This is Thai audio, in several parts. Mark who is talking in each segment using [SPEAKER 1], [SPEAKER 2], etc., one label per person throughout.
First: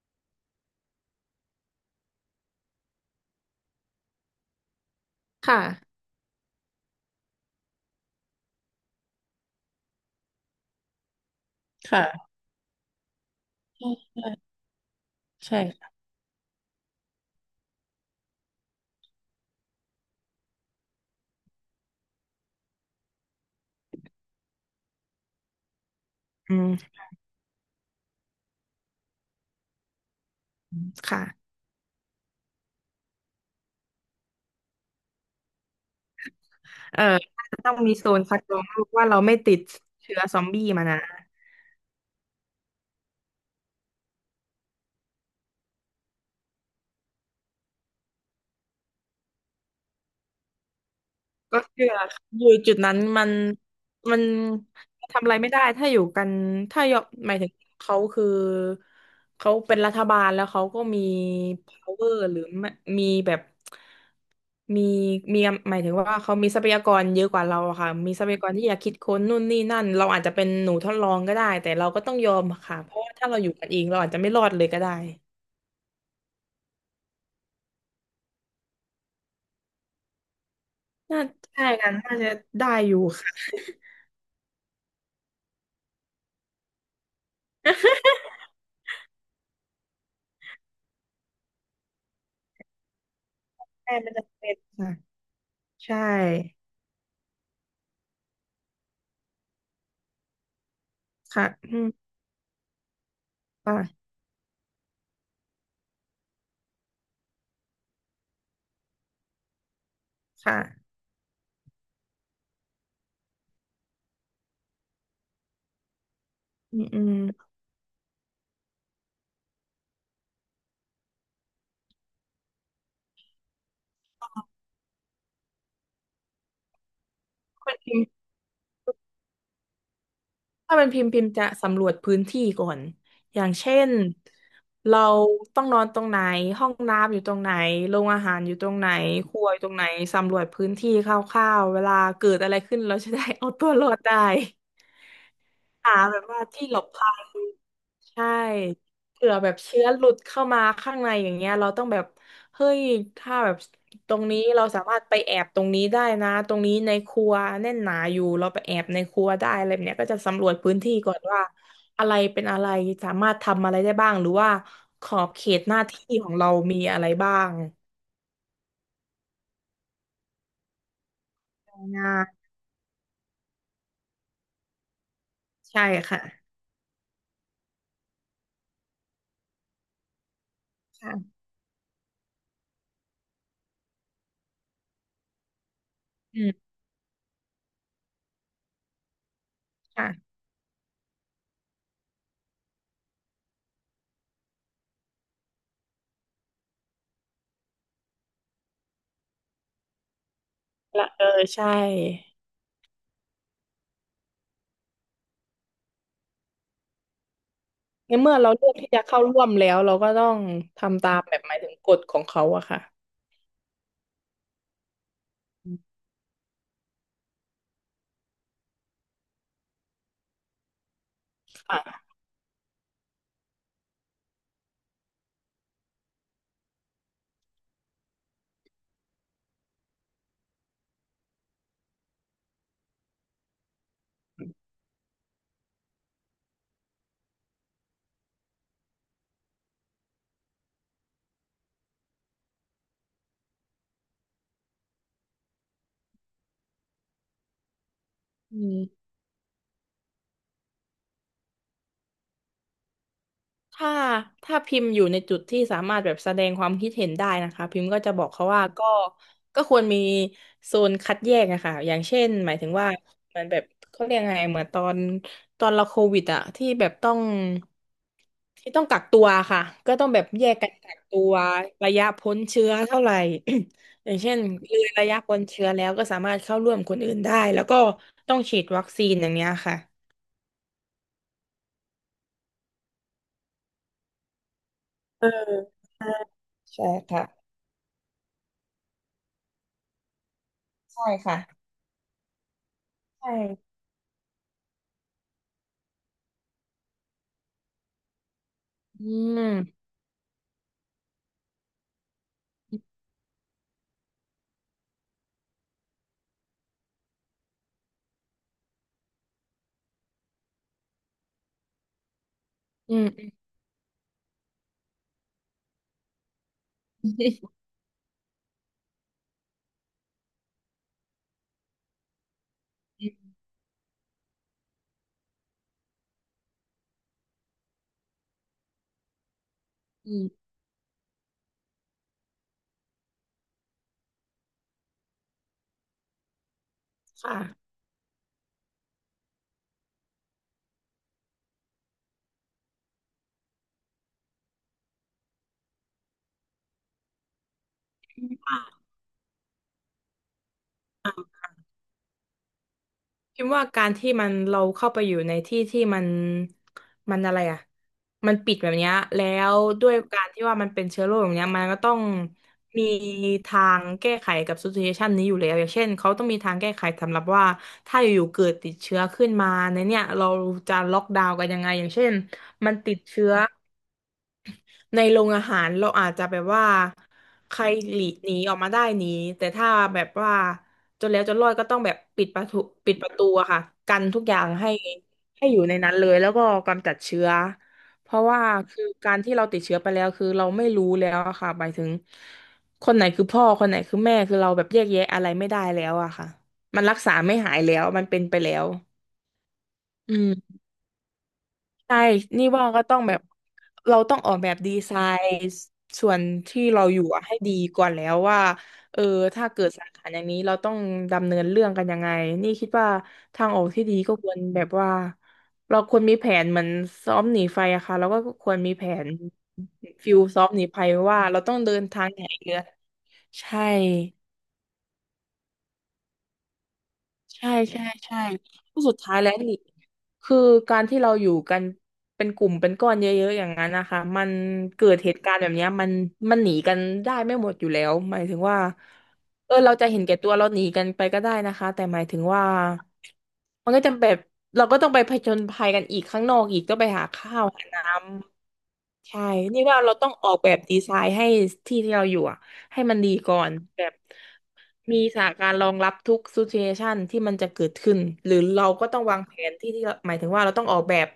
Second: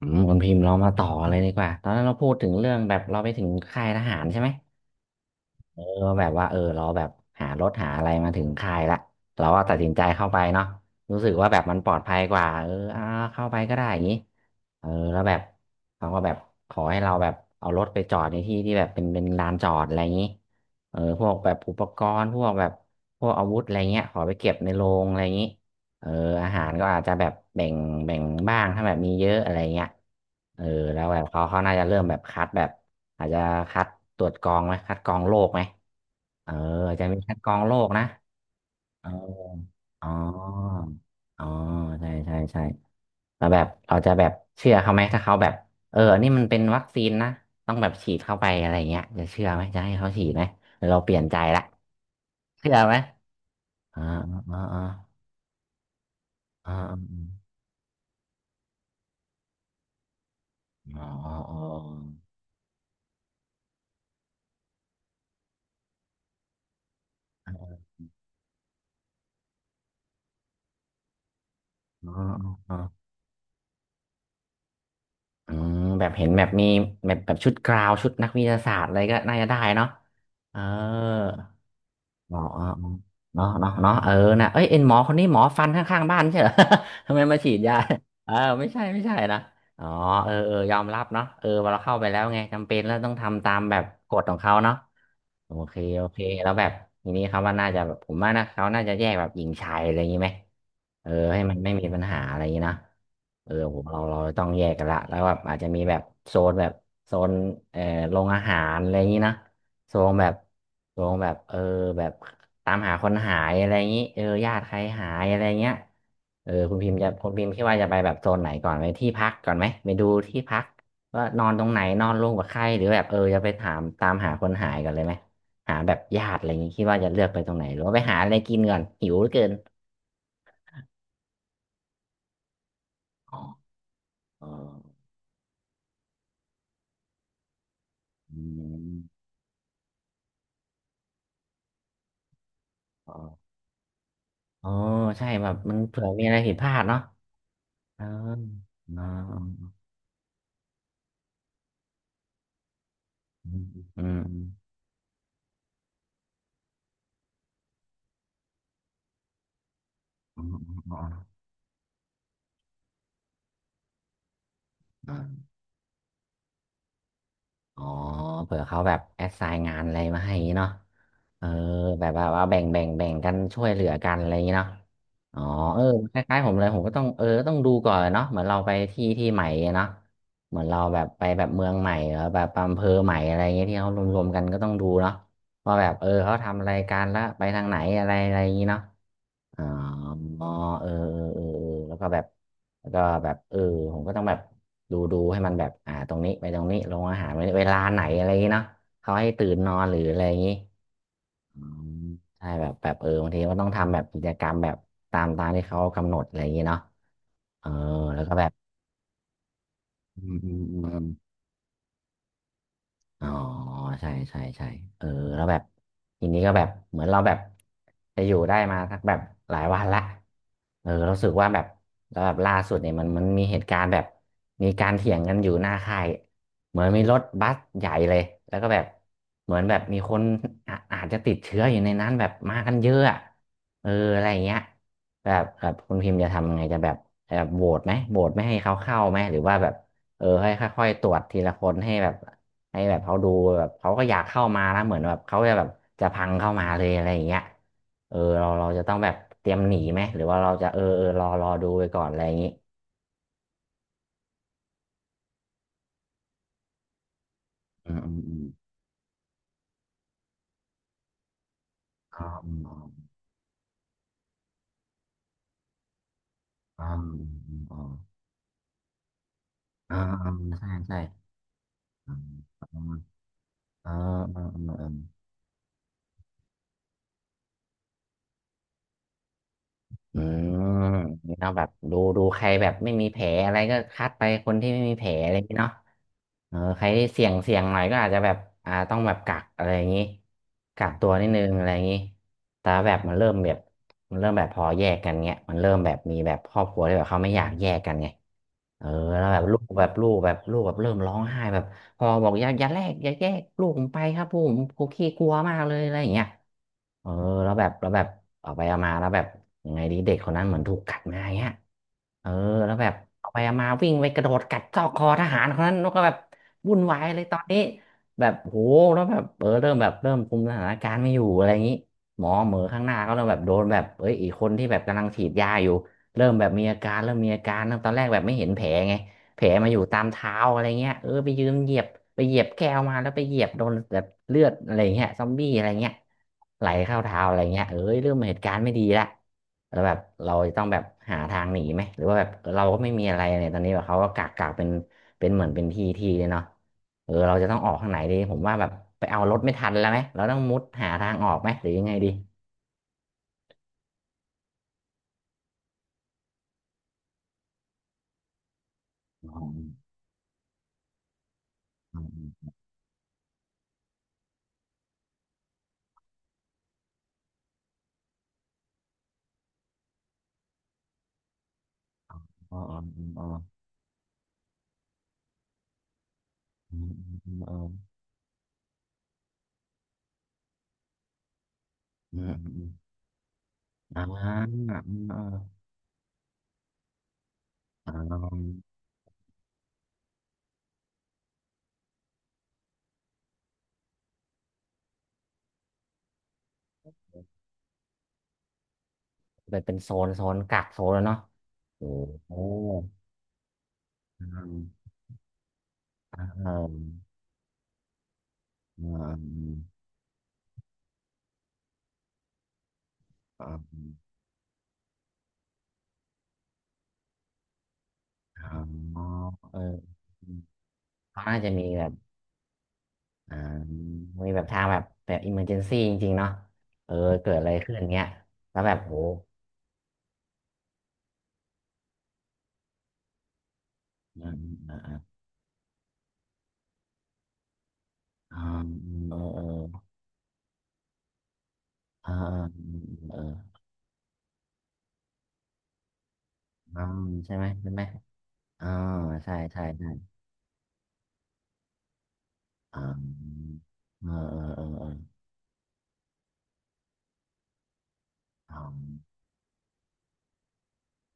[SPEAKER 1] คุณพิมพ์เรามาต่อกันเลยดีกว่าตอนนั้นเราพูดถึงเรื่องแบบเราไปถึงค่ายทหารใช่ไหม
[SPEAKER 2] ค่ะ
[SPEAKER 1] เออแบบว่าเราแบบหารถหาอะไรมาถึงค่ายละเราก็ตัดสินใจเข้าไปเนาะรู้สึกว่าแบบมันปลอดภัย
[SPEAKER 2] ค่ะ
[SPEAKER 1] กว่าเข้าไปก็ได้
[SPEAKER 2] ใช่
[SPEAKER 1] อย่างนี้
[SPEAKER 2] ใช่
[SPEAKER 1] เออแล้วแบบ
[SPEAKER 2] ใช่
[SPEAKER 1] เขาก็แบบขอให้เราแบบเอารถไปจอดในที่ที่แบบเป็นลานจอดอะไรอย่างนี้เออพวกแบบอุปกรณ์พวกแบบพวกอาวุธอะไรเงี้ยขอไปเก็บในโรงอะไรอย่างนี้ เอออา
[SPEAKER 2] อื
[SPEAKER 1] หารก็
[SPEAKER 2] ม
[SPEAKER 1] อาจจะแบบแบ่งแบ่งบ้างถ้าแบบมีเยอะอะไรเงี้ยเออแล้วแบบเขา
[SPEAKER 2] ค่ะ
[SPEAKER 1] เขาน่าจะเริ่มแบบคัดแบบอาจจะคัดตรวจกรองไหมคัดกรองโรคไหมเอออาจ
[SPEAKER 2] เอ่อ
[SPEAKER 1] จะมีคัดก
[SPEAKER 2] น่า
[SPEAKER 1] รอ
[SPEAKER 2] จะ
[SPEAKER 1] ง
[SPEAKER 2] ต้
[SPEAKER 1] โร
[SPEAKER 2] อง
[SPEAKER 1] ค
[SPEAKER 2] มี
[SPEAKER 1] นะ
[SPEAKER 2] โซนคัดกรองโรค
[SPEAKER 1] เอ
[SPEAKER 2] ว่า
[SPEAKER 1] อ
[SPEAKER 2] เราไม่ติด
[SPEAKER 1] อ๋อ
[SPEAKER 2] เชื้อซอมบี้มานะ
[SPEAKER 1] อ๋อใช่ใช่ใช่แล้วแบบเราจะแบบเชื่อเขาไหมถ้าเขาแบบเอออันนี่มันเป็นวัคซีนนะต้องแบบฉีดเข้าไปอะไรเงี้ยจะเชื่อไหมจะให้เขาฉีดไหมหรือเราเปลี่ยนใจละ
[SPEAKER 2] อยู่
[SPEAKER 1] เชื่
[SPEAKER 2] จุ
[SPEAKER 1] อ
[SPEAKER 2] ด
[SPEAKER 1] ไห
[SPEAKER 2] นั้
[SPEAKER 1] ม
[SPEAKER 2] นมัน
[SPEAKER 1] อ่า
[SPEAKER 2] มัน
[SPEAKER 1] อ่าอ่า
[SPEAKER 2] ทำอะไรไม่ได้ถ้าอยู่กัน
[SPEAKER 1] อ่า
[SPEAKER 2] ถ้าย
[SPEAKER 1] อา
[SPEAKER 2] อมหมายถึงเขาคือเขาเป็นรัฐบาลแล้วเขาก็มี
[SPEAKER 1] อ๋ออ๋อ
[SPEAKER 2] power หรือไม่มีแบบมีมีหมายถึงว่าเขามีทรัพยากรเยอะกว่าเราอะค่ะมีทรัพยากรที่อยากคิดค้นนู่นนี่นั่นเราอาจจะเป็นหนูทดลองก็ได้แต่เราก็
[SPEAKER 1] อ๋
[SPEAKER 2] ต้
[SPEAKER 1] อ
[SPEAKER 2] องยอม
[SPEAKER 1] อ๋อ
[SPEAKER 2] ค่ะเพราะว่าถ้าเราอยู่กันเองเราอาจจะไม่รอดเลยก็ได้
[SPEAKER 1] อืมแบบเห็นแบบมีแบบแบบชุดกราวชุดนักวิทยาศาสตร์อะไรก็น่าจะได้เนาะเออ
[SPEAKER 2] น่าใช่กันน่าจะ
[SPEAKER 1] อ๋ออ๋อ
[SPEAKER 2] ได้
[SPEAKER 1] อ๋อ
[SPEAKER 2] อยู่
[SPEAKER 1] เนาะ
[SPEAKER 2] ค่ะ
[SPEAKER 1] เนาะเนาะเออนะเอ้ยเอ็นหมอคนนี้หมอฟันข้างๆบ้านไม่ใช่เหรอ ทำไมมาฉีดยาเออไม่ใช่ไม่ใช่นะอ๋อเออเออยอมรับเนาะเออพอเราเข้าไปแล้วไงจำเป็นแล้วต้องทำตามแบ บ
[SPEAKER 2] ใช่
[SPEAKER 1] ก
[SPEAKER 2] มัน
[SPEAKER 1] ฎ
[SPEAKER 2] จะ
[SPEAKER 1] ของ
[SPEAKER 2] เป็
[SPEAKER 1] เขา
[SPEAKER 2] น
[SPEAKER 1] เนาะ
[SPEAKER 2] ค่ะ
[SPEAKER 1] โอเค
[SPEAKER 2] ใช่
[SPEAKER 1] โอเคแล้วแบบทีนี้เขาว่าน่าจะแบบผมว่านะเขาน่าจะแยกแบบหญิงชายอะไรอย่างนี้ไหมเออให้
[SPEAKER 2] ค่ะ
[SPEAKER 1] มันไม่
[SPEAKER 2] อื
[SPEAKER 1] มี
[SPEAKER 2] ม
[SPEAKER 1] ปัญหาอะไรอย่างนี้นะเออผมเรา
[SPEAKER 2] ค่ะ
[SPEAKER 1] เราต้องแยกกันละแล้วแบบอาจจะมีแบบโซนแบบโซนเอ่อโรงอาหารอะไรอย่างนี้นะโซนแบบ
[SPEAKER 2] ค่ะ
[SPEAKER 1] โซนแบบเออแบบตามหาคนหายอะไรอย่างนี้เออญาติใครหายอะไรเงี้ยเออคุ
[SPEAKER 2] อื
[SPEAKER 1] ณ
[SPEAKER 2] ม
[SPEAKER 1] พิมพ์
[SPEAKER 2] อื
[SPEAKER 1] จะ
[SPEAKER 2] ม
[SPEAKER 1] คุณพิมพ์คิดว่าจะไปแบบโซนไหนก่อนไปที่พักก่อนไหมไปดูที่พักว่านอนตรงไหนนอนร่วมกับใครหรือแบบเออจะไปถามตามหาคนหายกันเลยไหม หาแบบญาติอะไรอย่างงี้คิดว่าจะเลือกไปตรงไห
[SPEAKER 2] ถ้า
[SPEAKER 1] น
[SPEAKER 2] เป็
[SPEAKER 1] หรื
[SPEAKER 2] น
[SPEAKER 1] อว่า
[SPEAKER 2] พิม
[SPEAKER 1] ไป
[SPEAKER 2] พ์
[SPEAKER 1] หาอะไรกินก่อนหิวเหลือเกิน
[SPEAKER 2] ถ้าเป็นพิมพ์พิมพ์จะสำรวจพื้นที่ก่อน
[SPEAKER 1] อ๋อ
[SPEAKER 2] อย่างเช่น
[SPEAKER 1] อ๋
[SPEAKER 2] เรา
[SPEAKER 1] อ
[SPEAKER 2] ต้องนอนตรงไหนห้องน้ำอยู่ตรงไหนโรงอาหา
[SPEAKER 1] อื
[SPEAKER 2] รอยู่ตรง
[SPEAKER 1] ม
[SPEAKER 2] ไหนครัวอยู่ตรงไหนสำรวจพื้นที่คร่าวๆเวลาเกิดอะไรขึ้นเราจะ
[SPEAKER 1] อ๋อ
[SPEAKER 2] ได้ เอาตัวรอดได้
[SPEAKER 1] อ๋อใช่แบบมัน
[SPEAKER 2] หา
[SPEAKER 1] เผื่อ
[SPEAKER 2] แบ
[SPEAKER 1] มี
[SPEAKER 2] บ
[SPEAKER 1] อะไร
[SPEAKER 2] ว่า
[SPEAKER 1] ผิดพ
[SPEAKER 2] ที่
[SPEAKER 1] ลา
[SPEAKER 2] หล
[SPEAKER 1] ด
[SPEAKER 2] บ
[SPEAKER 1] เนาะ
[SPEAKER 2] ภัย
[SPEAKER 1] เออ
[SPEAKER 2] ใช่
[SPEAKER 1] อ๋อ
[SPEAKER 2] เผื่อแบบเชื้อหลุดเข้ามาข้างในอย่างเงี้ยเราต้องแบบเฮ้ยถ้า
[SPEAKER 1] อื
[SPEAKER 2] แบบ
[SPEAKER 1] มอื
[SPEAKER 2] ตร
[SPEAKER 1] ม
[SPEAKER 2] งนี้เราสามารถไปแอบตรงนี้ได้นะตรงนี้ในครัวแน่นหนาอยู่เราไปแอบในครัวได้อะไรแบบเนี้ยก็จะ
[SPEAKER 1] อื
[SPEAKER 2] สำรว
[SPEAKER 1] ม
[SPEAKER 2] จ
[SPEAKER 1] อื
[SPEAKER 2] พื้น
[SPEAKER 1] ม
[SPEAKER 2] ที่
[SPEAKER 1] อื
[SPEAKER 2] ก่อน
[SPEAKER 1] ม
[SPEAKER 2] ว่าอะไรเป็นอะไรสามารถทำอะไรได้บ้างหรือว่าข
[SPEAKER 1] อื
[SPEAKER 2] อบเข
[SPEAKER 1] ม
[SPEAKER 2] ตหน้าที่ของเรามีอะไรบ้าง
[SPEAKER 1] อ๋อเผื่อเขาแบบแอสไซน์งานอะไรมาให้อย่างงี้เนาะเออแบ
[SPEAKER 2] งา
[SPEAKER 1] บว่า
[SPEAKER 2] น
[SPEAKER 1] ว่าแบ่งแบ่งแบ่งกันช่วยเหลือกันอะไรอย่างงี้เนาะอ๋อเอ
[SPEAKER 2] ใช่
[SPEAKER 1] อค
[SPEAKER 2] ค่ะ
[SPEAKER 1] ล้ายๆผมเลยผมก็ต้องเออต้องดูก่อนเนาะเหมือนเราไปที่ที่ใหม่เนาะเหมือนเราแบบไป
[SPEAKER 2] ค่ะ
[SPEAKER 1] แบบเมืองใหม่หรือแบบอำเภอใหม่อะไรอย่างเงี้ยที่เขารวมๆกันก็ต้องดูเนาะว่าแบบเออเขา
[SPEAKER 2] อื
[SPEAKER 1] ทำ
[SPEAKER 2] ม
[SPEAKER 1] อะไรกันแล้วไปทางไหนอะไรอะไรอย่างงี้เนาะ อ
[SPEAKER 2] ค่ะ
[SPEAKER 1] ๋อเออเออเออเออแล้วก็แบบแล้วก็แบบเออผมก็ต้องแบบดูให้มันแบบตรงนี้ไปตรงนี้ลงอาหารเวลาไหนอะไรอย่างงี้เนาะเขาให้ตื่นนอนหรืออะไรอย่างงี้
[SPEAKER 2] ละเออ
[SPEAKER 1] อื
[SPEAKER 2] ใช่
[SPEAKER 1] มใช่แบบแบบเออบางทีก็ต้องทำแบบกิจกรรมแบบตามที่เขากำหนดอะไรอย่างงี้เนาะเออ
[SPEAKER 2] ใน
[SPEAKER 1] แล้วก็
[SPEAKER 2] เมื่อ
[SPEAKER 1] แบ
[SPEAKER 2] เรา
[SPEAKER 1] บ
[SPEAKER 2] เลือกที่จะเข้าร่วมแล้วเราก็ต้อ
[SPEAKER 1] อื
[SPEAKER 2] ง
[SPEAKER 1] มอืมอื
[SPEAKER 2] ทำ
[SPEAKER 1] ม
[SPEAKER 2] ตามแบบหมายถึงกฎของเขาอะค่ะ
[SPEAKER 1] อ๋อใช่ใช่ใช่เออแล้วแบบทีนี้ก็แบบเหมือนเราแบบจะอยู่ได้มาสักแบบหลายวันละเออเรารู้สึกว่าแบบ
[SPEAKER 2] ค่ะ
[SPEAKER 1] แล้วแบบล่าสุดเนี่ยมันมีเหตุการณ์แบบมีการเถียงกันอยู่หน้าค่ายเหมือนมีรถบัสใหญ่เลยแล้วก็แบบเหมือนแบบมีคนอาจจะติดเชื้ออยู่ในนั้นแบบมากันเยอะอะเอออะไรอย่างเงี้ยแบบแบบคุณพิมพ์จะทำยังไงจะแบบแบบโหวตไหมโหวตไม่ให้เขาเข้าไหมหรือว่าแบบเออให้ค่อยๆตรวจทีละคนให้แบบ ให้แบบเขาดูแบบเขาก็อยากเข้ามาแล้วเหมือนแบบเขาจะแบบจะพังเข้ามาเลยอะไรอย่างเงี้ยเออเรา
[SPEAKER 2] อื
[SPEAKER 1] เราจะ
[SPEAKER 2] ม
[SPEAKER 1] ต้องแบบเตรียมหนีไหมหรือว่าเราจะเออเออรอดูไปก่อนอะไรอย่างงี้
[SPEAKER 2] ถ้าถ้าพิมพ์อยู่ในจุดที่สามารถแบบแสดงความคิดเห็นได้นะคะพิมพ์
[SPEAKER 1] อืม
[SPEAKER 2] ก็
[SPEAKER 1] อื
[SPEAKER 2] จะ
[SPEAKER 1] ม
[SPEAKER 2] บอก
[SPEAKER 1] อืม
[SPEAKER 2] เขาว่าก็ควรมีโซนคัดแยกนะคะอย่างเช่
[SPEAKER 1] อ๋อ
[SPEAKER 2] นหมายถึงว่าเหมันแบบเขาเรียกไงเหมือนตอนเราโควิดอะที่
[SPEAKER 1] อ๋อ
[SPEAKER 2] แบบต้อง
[SPEAKER 1] อืมอมอืม
[SPEAKER 2] ที่ต้องกักตัวค่ะ
[SPEAKER 1] อ
[SPEAKER 2] ก็
[SPEAKER 1] อื
[SPEAKER 2] ต้
[SPEAKER 1] ม
[SPEAKER 2] องแบ
[SPEAKER 1] อ๋อ
[SPEAKER 2] บ
[SPEAKER 1] อ๋อ
[SPEAKER 2] แยก
[SPEAKER 1] อ๋อ
[SPEAKER 2] กั
[SPEAKER 1] ใช่
[SPEAKER 2] นกั
[SPEAKER 1] ใช่
[SPEAKER 2] กตัวระยะ
[SPEAKER 1] อืม
[SPEAKER 2] พ้นเชื้อ
[SPEAKER 1] อืม
[SPEAKER 2] เท่าไหร่ อย่างเช่น
[SPEAKER 1] อืม
[SPEAKER 2] เล
[SPEAKER 1] อื
[SPEAKER 2] ย
[SPEAKER 1] อม
[SPEAKER 2] ระยะพ้นเชื้อแล้วก็สามารถเข้าร่วมคนอื่นได้แล้วก็ต้องฉีดวัคซีนอย่างเนี้ยค่ะ
[SPEAKER 1] อืมนี่เนาะแบบดูใครแบบไม่มีแผลอะไรก็คัดไปคนที่ไม่มีแผล
[SPEAKER 2] เออ
[SPEAKER 1] อะไรอย่างงี้เนาะ
[SPEAKER 2] ใช่
[SPEAKER 1] เออใค
[SPEAKER 2] ใช่
[SPEAKER 1] รที่เสี่ยงเสี่
[SPEAKER 2] ค่ะ
[SPEAKER 1] ยงหน่อยก็อาจจะแบบต้องแบบกักอะไรอย่างงี้กัก
[SPEAKER 2] ใช่
[SPEAKER 1] ตัวนิด
[SPEAKER 2] ค่ะ
[SPEAKER 1] นึงอะไรอย่างงี้แต่แบบมัน
[SPEAKER 2] ใช
[SPEAKER 1] เริ่มแบบ
[SPEAKER 2] ่
[SPEAKER 1] มันเริ่มแบบพอแยกกันเงี้ยมันเริ่มแบบมีแบบครอบครัวที่แบบเขาไม่อยากแยกกันไงเออ
[SPEAKER 2] อื
[SPEAKER 1] แล้วแบบลูกแบ
[SPEAKER 2] ม
[SPEAKER 1] บลูกแบบลูกแบบเริ่มร้องไห้แบบพอบอกอย่าแยกลูกผมไปครับลูกผมผมขี้กลัวมากเลยอะไรอย่างเงี้ย เออแล้วแบบแล้วแบบเอาไปเอามาแล้วแบบยังไงดีเด็กคนนั้นเหมือนถูกกัดมาอย่างเงี้ยเออแล้วแบ
[SPEAKER 2] อื
[SPEAKER 1] บเอา
[SPEAKER 2] ม
[SPEAKER 1] ไปเอามาวิ่งไปกระโดดกัดซอกคอทหารคนนั้นแล้วก็แบบวุ่นวาย
[SPEAKER 2] อื
[SPEAKER 1] เลยตอน
[SPEAKER 2] ม
[SPEAKER 1] นี้แบบโหแล้วแบบเออเริ่มแบบเริ่มคุมสถานการณ์ไม่อยู่อะไรอย่างนี้หมอข้างหน้าก็เริ่มแบบโดนแบบเอ้ยอีกคนที่แบบกำลังฉีดยาอยู่เริ่มแบบมีอาการเริ่มมีอาการเริ่มตอนแรกแบบไม่เห็นแผลไง แผลมาอยู่ตาม
[SPEAKER 2] อื
[SPEAKER 1] เท้า
[SPEAKER 2] ม
[SPEAKER 1] อะไรเงี้ยเออไปยืนเหยียบไปเหยียบแก้วมาแล้วไปเหยียบโดนแบบเลือดอะไรเงี้ยซอมบี้อะไรเงี้ยไหลเข้าเท้าอะไรเงี้
[SPEAKER 2] ค่ะ
[SPEAKER 1] ยเอ้ยเริ่มเหตุการณ์ไม่ดีละแล้วแบบเราจะต้องแบบหาทางหนีไหมหรือว่าแบบเราก็ไม่มีอะไรเนี่ยตอนนี้แบบเขาก็กักเป็นเหมือนเป็นที่ที่เลยเนาะเออเราจะต้องออกทางไหนดีผมว่าแบบไปเอารถไม่ทันแล้วไหมเราต้องมุดหาทางออกไหมหรือยังไงดี
[SPEAKER 2] พิมพ์ว่าการที่มันเราเข้าไปอยู่ในที่ที่มันอะไรอ่ะมันปิดแบบเนี้ยแล้
[SPEAKER 1] อ๋อ
[SPEAKER 2] วด้วยการที่ว่ามันเป็นเชื้อโรคแบบเนี้ยมันก็ต้อ
[SPEAKER 1] อ๋
[SPEAKER 2] ง
[SPEAKER 1] อ
[SPEAKER 2] มีทางแก้ไขกับซิทูเอชันนี้อยู่แล้วอย่างเช่นเขาต้องมีทางแก้ไขสำหรับว่าถ้าอยู่ๆเกิดติดเชื้อขึ้นมาในเนี่ยเราจะล็อกดาวน์กันยังไงอย่างเช่น
[SPEAKER 1] อ๋อ
[SPEAKER 2] มั
[SPEAKER 1] อ๋
[SPEAKER 2] น
[SPEAKER 1] อ
[SPEAKER 2] ติด
[SPEAKER 1] อ๋อ
[SPEAKER 2] เชื้อ ในโรงอาหารเราอาจจะแบบว่า
[SPEAKER 1] อ๋ออ๋ออ๋อ
[SPEAKER 2] ใค
[SPEAKER 1] อ๋อ
[SPEAKER 2] รหลีกหนีออกมาได้หนีแต่ถ้าแบบว่าจนแล้วจนรอดก็ต้องแบบ
[SPEAKER 1] อื
[SPEAKER 2] ปิด
[SPEAKER 1] ม
[SPEAKER 2] ประ
[SPEAKER 1] อืม
[SPEAKER 2] ตู
[SPEAKER 1] อืม
[SPEAKER 2] อะค่ะกั
[SPEAKER 1] อ่า
[SPEAKER 2] นทุกอย่าง
[SPEAKER 1] อืม
[SPEAKER 2] ให้
[SPEAKER 1] อ่า
[SPEAKER 2] ให้อยู่ในนั้นเลยแล้วก็กำจัดเชื้อ
[SPEAKER 1] อ่
[SPEAKER 2] เพราะว่า
[SPEAKER 1] า
[SPEAKER 2] คือการที่เราติดเชื้อไปแล้วคือเราไม่รู้แล้วอะค่ะหมายถึงคนไหนคือพ่อคนไหนคือแม่คือเราแบบแยกแยะอะไรไม่ได้แล้วอะค่ะมันรักษาไม่หายแล้วมันเป็นไปแล้ว
[SPEAKER 1] ไปนเป็นโซน
[SPEAKER 2] อื
[SPEAKER 1] โซนกั
[SPEAKER 2] ม
[SPEAKER 1] กโซนแล้วเนาะโอ้
[SPEAKER 2] ใช่
[SPEAKER 1] โห
[SPEAKER 2] นี่ว่าก็ต้องแบบเราต้อง
[SPEAKER 1] อื
[SPEAKER 2] ออกแบบ
[SPEAKER 1] ม
[SPEAKER 2] ดีไซน์ส่วน
[SPEAKER 1] อ่าอ่า
[SPEAKER 2] ที่เราอยู่อะให้ดีก่อนแล้วว่า
[SPEAKER 1] อ่
[SPEAKER 2] เออถ้า
[SPEAKER 1] า
[SPEAKER 2] เกิดสาขาอย่างนี้เราต้องดำเนินเรื่องกันยังไงนี่คิดว่าทาง
[SPEAKER 1] อ่า
[SPEAKER 2] ออกที่ดีก็ควรแบบว่าเราควรมีแผนเหมือนซ้อมหนีไฟอะค่ะเราก็ค
[SPEAKER 1] อ่า
[SPEAKER 2] วรมีแผ
[SPEAKER 1] อ๋อ
[SPEAKER 2] น
[SPEAKER 1] เออ
[SPEAKER 2] ฟิลซ้อมหนีไฟว่า
[SPEAKER 1] เขา
[SPEAKER 2] เรา
[SPEAKER 1] น่าจะ
[SPEAKER 2] ต้อง
[SPEAKER 1] มี
[SPEAKER 2] เดิ
[SPEAKER 1] แบ
[SPEAKER 2] น
[SPEAKER 1] บ
[SPEAKER 2] ทางไหนเรือ
[SPEAKER 1] อ่า
[SPEAKER 2] ใช่
[SPEAKER 1] มีแบบทางแบบแบบอิมเมอร์เจนซี่จริงๆเนาะเออเกิดอะ
[SPEAKER 2] ใช่
[SPEAKER 1] ไรขึ้น
[SPEAKER 2] ใช่
[SPEAKER 1] เงี้ย
[SPEAKER 2] ใช่
[SPEAKER 1] แล้วแบบ
[SPEAKER 2] ก็สุ
[SPEAKER 1] โห
[SPEAKER 2] ดท้ายแล้วนี่คือการที่เราอยู่กันเป็นกลุ่มเป็นก้อนเยอะๆอย่างนั้นนะคะมั
[SPEAKER 1] อ่า
[SPEAKER 2] น
[SPEAKER 1] อ่า
[SPEAKER 2] เกิ
[SPEAKER 1] อ่
[SPEAKER 2] ดเหตุการณ์แบบเนี้ยมันหนีกันได้ไม่หมดอยู่แล้วหมายถึงว่า
[SPEAKER 1] าเออเอ
[SPEAKER 2] เออเรา
[SPEAKER 1] อ
[SPEAKER 2] จะเห็นแก่ตัวเราหนีกันไปก็ได้นะคะแต่หมาย
[SPEAKER 1] อ่า
[SPEAKER 2] ถึงว่า
[SPEAKER 1] เออ
[SPEAKER 2] มันก็จะแบบเราก็ต้องไปผจญภัยกันอีกข้างนอกอีกต้อง
[SPEAKER 1] อ่า
[SPEAKER 2] ไปหา
[SPEAKER 1] ใช่
[SPEAKER 2] ข้า
[SPEAKER 1] ไหม
[SPEAKER 2] วหา
[SPEAKER 1] ใช่ไหม
[SPEAKER 2] น้
[SPEAKER 1] อ่า
[SPEAKER 2] ำ ใช่
[SPEAKER 1] ใช่
[SPEAKER 2] นี่
[SPEAKER 1] ใช่
[SPEAKER 2] ว่า
[SPEAKER 1] ใช่
[SPEAKER 2] เราต้องออกแบบดีไซน์ให้ที่ที่เราอยู่อะ
[SPEAKER 1] อ่
[SPEAKER 2] ให้มันดีก่อ
[SPEAKER 1] า
[SPEAKER 2] นแบบ
[SPEAKER 1] เออเออเออเออ
[SPEAKER 2] มีสถานการณ์รองรับทุกซิเเอชันที่มันจะเกิดขึ้นหรือเราก็ต้องวางแผนที่ที่เราหมายถึงว่าเราต้องออกแบบ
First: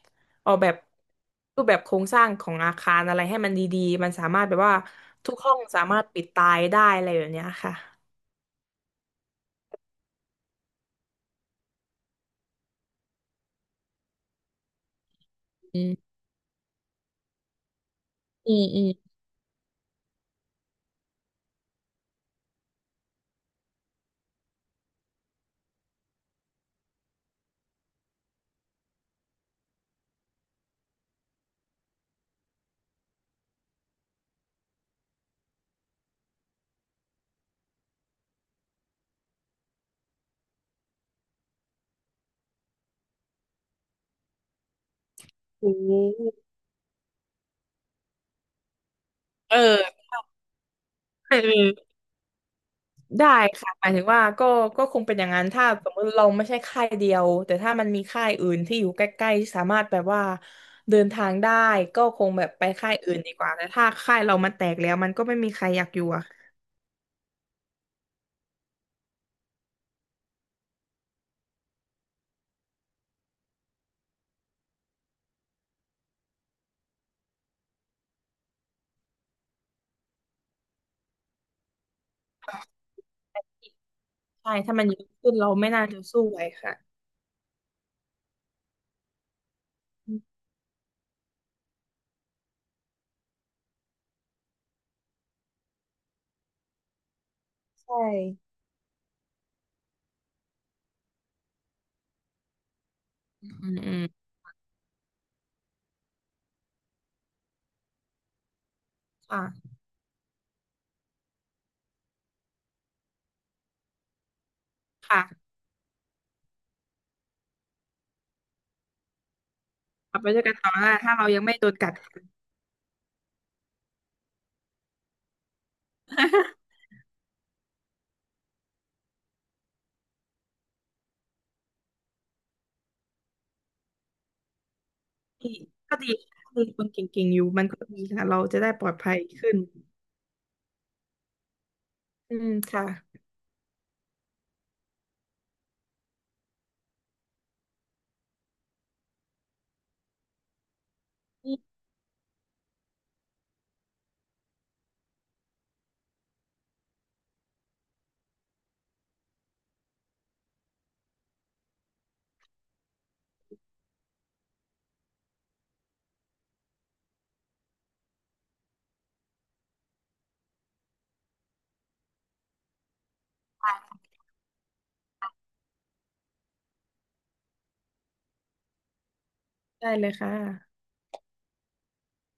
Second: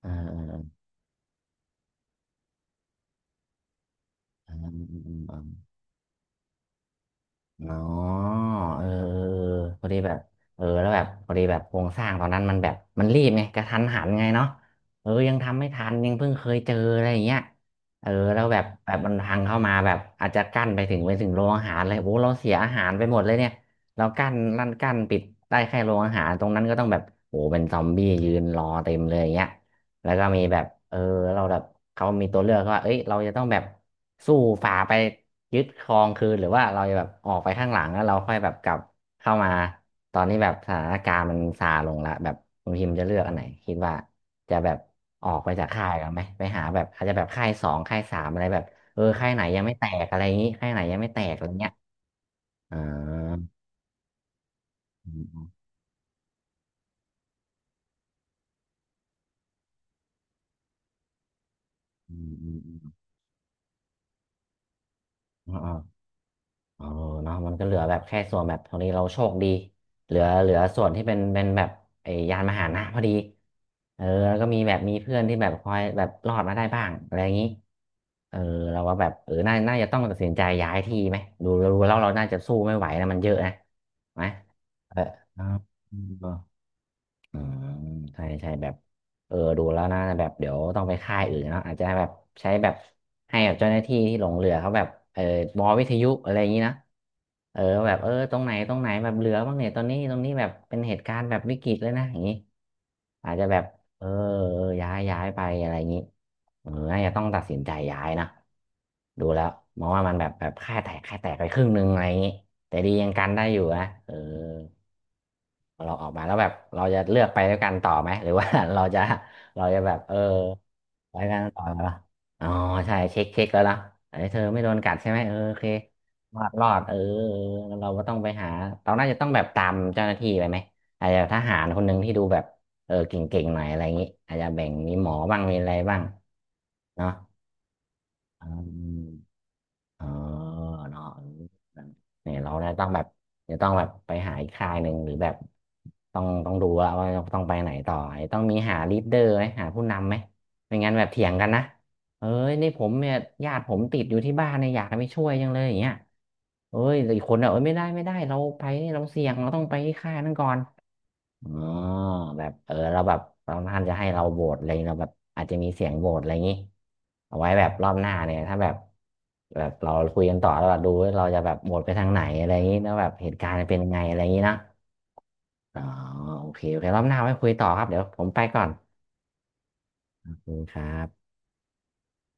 [SPEAKER 1] เออเอ
[SPEAKER 2] ออก
[SPEAKER 1] อ
[SPEAKER 2] แบบรูปแบบโครงสร้างของอาคารอะไรให้มันดีๆมันสามารถ
[SPEAKER 1] อื
[SPEAKER 2] แบบ
[SPEAKER 1] ม
[SPEAKER 2] ว่า
[SPEAKER 1] อืมอืม
[SPEAKER 2] ทุ
[SPEAKER 1] อ
[SPEAKER 2] ก
[SPEAKER 1] ม
[SPEAKER 2] ห้องสามารถปิดตายได้อะไรแบบเนี้ยค่ะ
[SPEAKER 1] อ๋อเออเออเออพอดีแบบเออแล้วแบบพอดีแบบโครงสร้างตอนนั้นมันแบบมันรีบไงกระทันหันไงเนาะเออยังทำไม่
[SPEAKER 2] อื
[SPEAKER 1] ทันยั
[SPEAKER 2] ม
[SPEAKER 1] งเพิ่งเคยเจออะไรอย่างเงี้ยเออแล้ว
[SPEAKER 2] อื
[SPEAKER 1] แบบ
[SPEAKER 2] มอืม
[SPEAKER 1] แบบมันพังเข้ามาแบบอาจจะกั้นไปถึงโรงอาหารเลยโอ้เราเสียอาหารไปหมดเลยเนี่ยเรากั้นลั่นกั้นปิดได้แค่โรงอาหารตรงนั้นก็ต้องแบบโอ้เป็นซอมบี้ยืนรอเต็มเลยอย่างเงี้ย แล้วก็มีแบบเออเราแบบเขามีตัวเลือกว่าเอ้ยเราจะต้องแบบสู้ฝ่าไปยึดครองคืนหรือว่าเราจะแบบออกไปข้างหลังแล้วเราค่อยแบบกลับเข้ามาตอนนี้แบบสถานการณ์มันซาลงละแบบคุณพิมพ์จะเลือกอันไหนคิดว่าจะแบบออกไปจากค่ายกันไหมไปหาแบบอาจจะแบบค่ายสองค่ายสามอะไรแบบเออค่ายไหนยังไม่แตกอะไรอย่างนี้ค่ายไหนยังไม่แตกอะไรเงี้ยอ่า
[SPEAKER 2] ได้ค่ะหมายถึงว่าก็คง
[SPEAKER 1] อื
[SPEAKER 2] เป็นอย่างนั้
[SPEAKER 1] ม
[SPEAKER 2] นถ้าสมมติเราไม่ใช่ค่ายเดียวแต่ถ้ามันมีค่ายอื่นที่อยู่ใกล้ๆที่สามารถแบบว่าเดินทางได้ก็
[SPEAKER 1] อื
[SPEAKER 2] คง
[SPEAKER 1] ม
[SPEAKER 2] แบ
[SPEAKER 1] อื
[SPEAKER 2] บ
[SPEAKER 1] ม
[SPEAKER 2] ไป
[SPEAKER 1] อืม
[SPEAKER 2] ค่ายอื่นดีกว่าแต่ถ้าค่ายเรามันแตกแล้วมันก็ไม่มี
[SPEAKER 1] อืม
[SPEAKER 2] ใครอยากอยู่อะ
[SPEAKER 1] เออเนาะมันก็เหลือแบบแค่ส่วนแบบตรงนี้เราโชคดีเหลือส่วนที่เป็นแบบไอ้ยานมหานะพอดีเออแล้วก็มีแบบมีเพื่อนที่แบบคอยแบบรอดมาได้บ้างอะไรอย่างนี้เออเราก็แบบเออน่าจะต้องตัดสินใจย้ายที่ไหมดูแล้วเราน่าจะสู้ไม่ไหวนะมันเยอะนะไหม
[SPEAKER 2] ใช่ถ้ามันเยอะขึ้น
[SPEAKER 1] เออ
[SPEAKER 2] เราไม่น่าจะสู้ไหวค่ะ
[SPEAKER 1] อืมใช่ใช่แบบเออดูแล้วนะแบบเดี๋ยวต้องไปค่ายอื่นเนาะอาจจะแบบใช้แบบให้แบบเจ้าหน้าที่ที่หลงเรือเขาแบบเออมอวิทยุอะไรอย่างนี้นะเออแบบ
[SPEAKER 2] ใช่
[SPEAKER 1] เออตรงไหนตรงไหนแบบเรือบ้างเนี่ยตอนนี้ตรงนี้แบบเป็นเหตุการณ์แบบวิกฤตเลยนะอย่างนี้อาจจะ
[SPEAKER 2] อื
[SPEAKER 1] แบบ
[SPEAKER 2] มอื
[SPEAKER 1] เอ
[SPEAKER 2] ม
[SPEAKER 1] อย้ายไปอะไรอย่างนี้เออน่าจะต้องตัดสินใจย้ายนะดูแล้
[SPEAKER 2] ค่ะ
[SPEAKER 1] วมองว่ามันแบบแบบค่ายแตกไปครึ่งหนึ่งอะไรอย่างนี้แต่ดียังกันได้อยู่นะเออ
[SPEAKER 2] ค่ะ
[SPEAKER 1] เราออกมาแล้วแบบเราจะเลือกไปด้วยกันต่อไหมหรือว่า เราจะ เราจะแบบเออ
[SPEAKER 2] เอาไปด้วยกันต่อได้ถ้า
[SPEAKER 1] ไป
[SPEAKER 2] เรา
[SPEAKER 1] กั
[SPEAKER 2] ยั
[SPEAKER 1] น
[SPEAKER 2] งไม่
[SPEAKER 1] ต่อ
[SPEAKER 2] โดน
[SPEAKER 1] ไห
[SPEAKER 2] กั
[SPEAKER 1] ระ
[SPEAKER 2] ด
[SPEAKER 1] อ๋อใช่เช็คแล้วนะไอ้ยเธอไม่โดนกัดใช่ไหมเออโอเครอด เออเออเราก็ต้องไปหาเราน่าจะต้องแบบตามเจ้าหน้าที่ไปไหมอาจจะทหารคนหนึ่งที่ดูแบบเออเก่งๆหน่อยอะไรอย่างงี้อาจจะแบ่งมีหมอบ้าง
[SPEAKER 2] ดี
[SPEAKER 1] มีอะไร
[SPEAKER 2] ก็
[SPEAKER 1] บ้าง
[SPEAKER 2] ดีก็ดีคนเก
[SPEAKER 1] เนาะ
[SPEAKER 2] ่งๆอยู่มันก็ดีค่ะเรา
[SPEAKER 1] อื
[SPEAKER 2] จะได้
[SPEAKER 1] ม
[SPEAKER 2] ปลอดภัยขึ้น
[SPEAKER 1] เออเนาะเอนี่
[SPEAKER 2] อื
[SPEAKER 1] ย
[SPEAKER 2] ม
[SPEAKER 1] เราเนี่ย
[SPEAKER 2] ค่ะ
[SPEAKER 1] ต้องแบบจะต้องแบบไปหาอีกค่ายหนึ่งหรือแบบต้องดูว่าต้องไปไหนต่อไอ้ต้องมีหาลีดเดอร์ไหมหาผู้นำไหมไม่งั้นแบบเถียงกันนะเอ้ยนี่ผมเนี่ยญาติผมติดอยู่ที่บ้านเนี่ยอยากให้ไปช่วยจังเลยอย่างเงี้ยเอ้ยแต่อีกคนอ่ะเอ้ยไม่ได้เราไปเนี่ยเราเสี่ยงเราต้องไปที่ค่ายนั้นก่อน อ๋อแบบเออเราแ้บบบางท่านจะให้เราโหวตอะไรองเราแบบอาจจะมีเสียงโหวตอะไรอย่างนี้เอาไว้แบบรอบหน้าเนี่ยถ้าแบบแบบเราคุยกันต่อแล้วแบบดูว่าเราจะแบบโหวตไปทางไหนอะไรอย่างนี้แล้วแบบเหตุการณ์จะเป็นยังไงอะไรอย่างนี้นะอ๋อโอเครอบหน้าไว้คุยต่อครับเดี๋ยวผมไปก่อน
[SPEAKER 2] ได้เลยค
[SPEAKER 1] ขอบคุณ
[SPEAKER 2] ่ะ
[SPEAKER 1] ครับ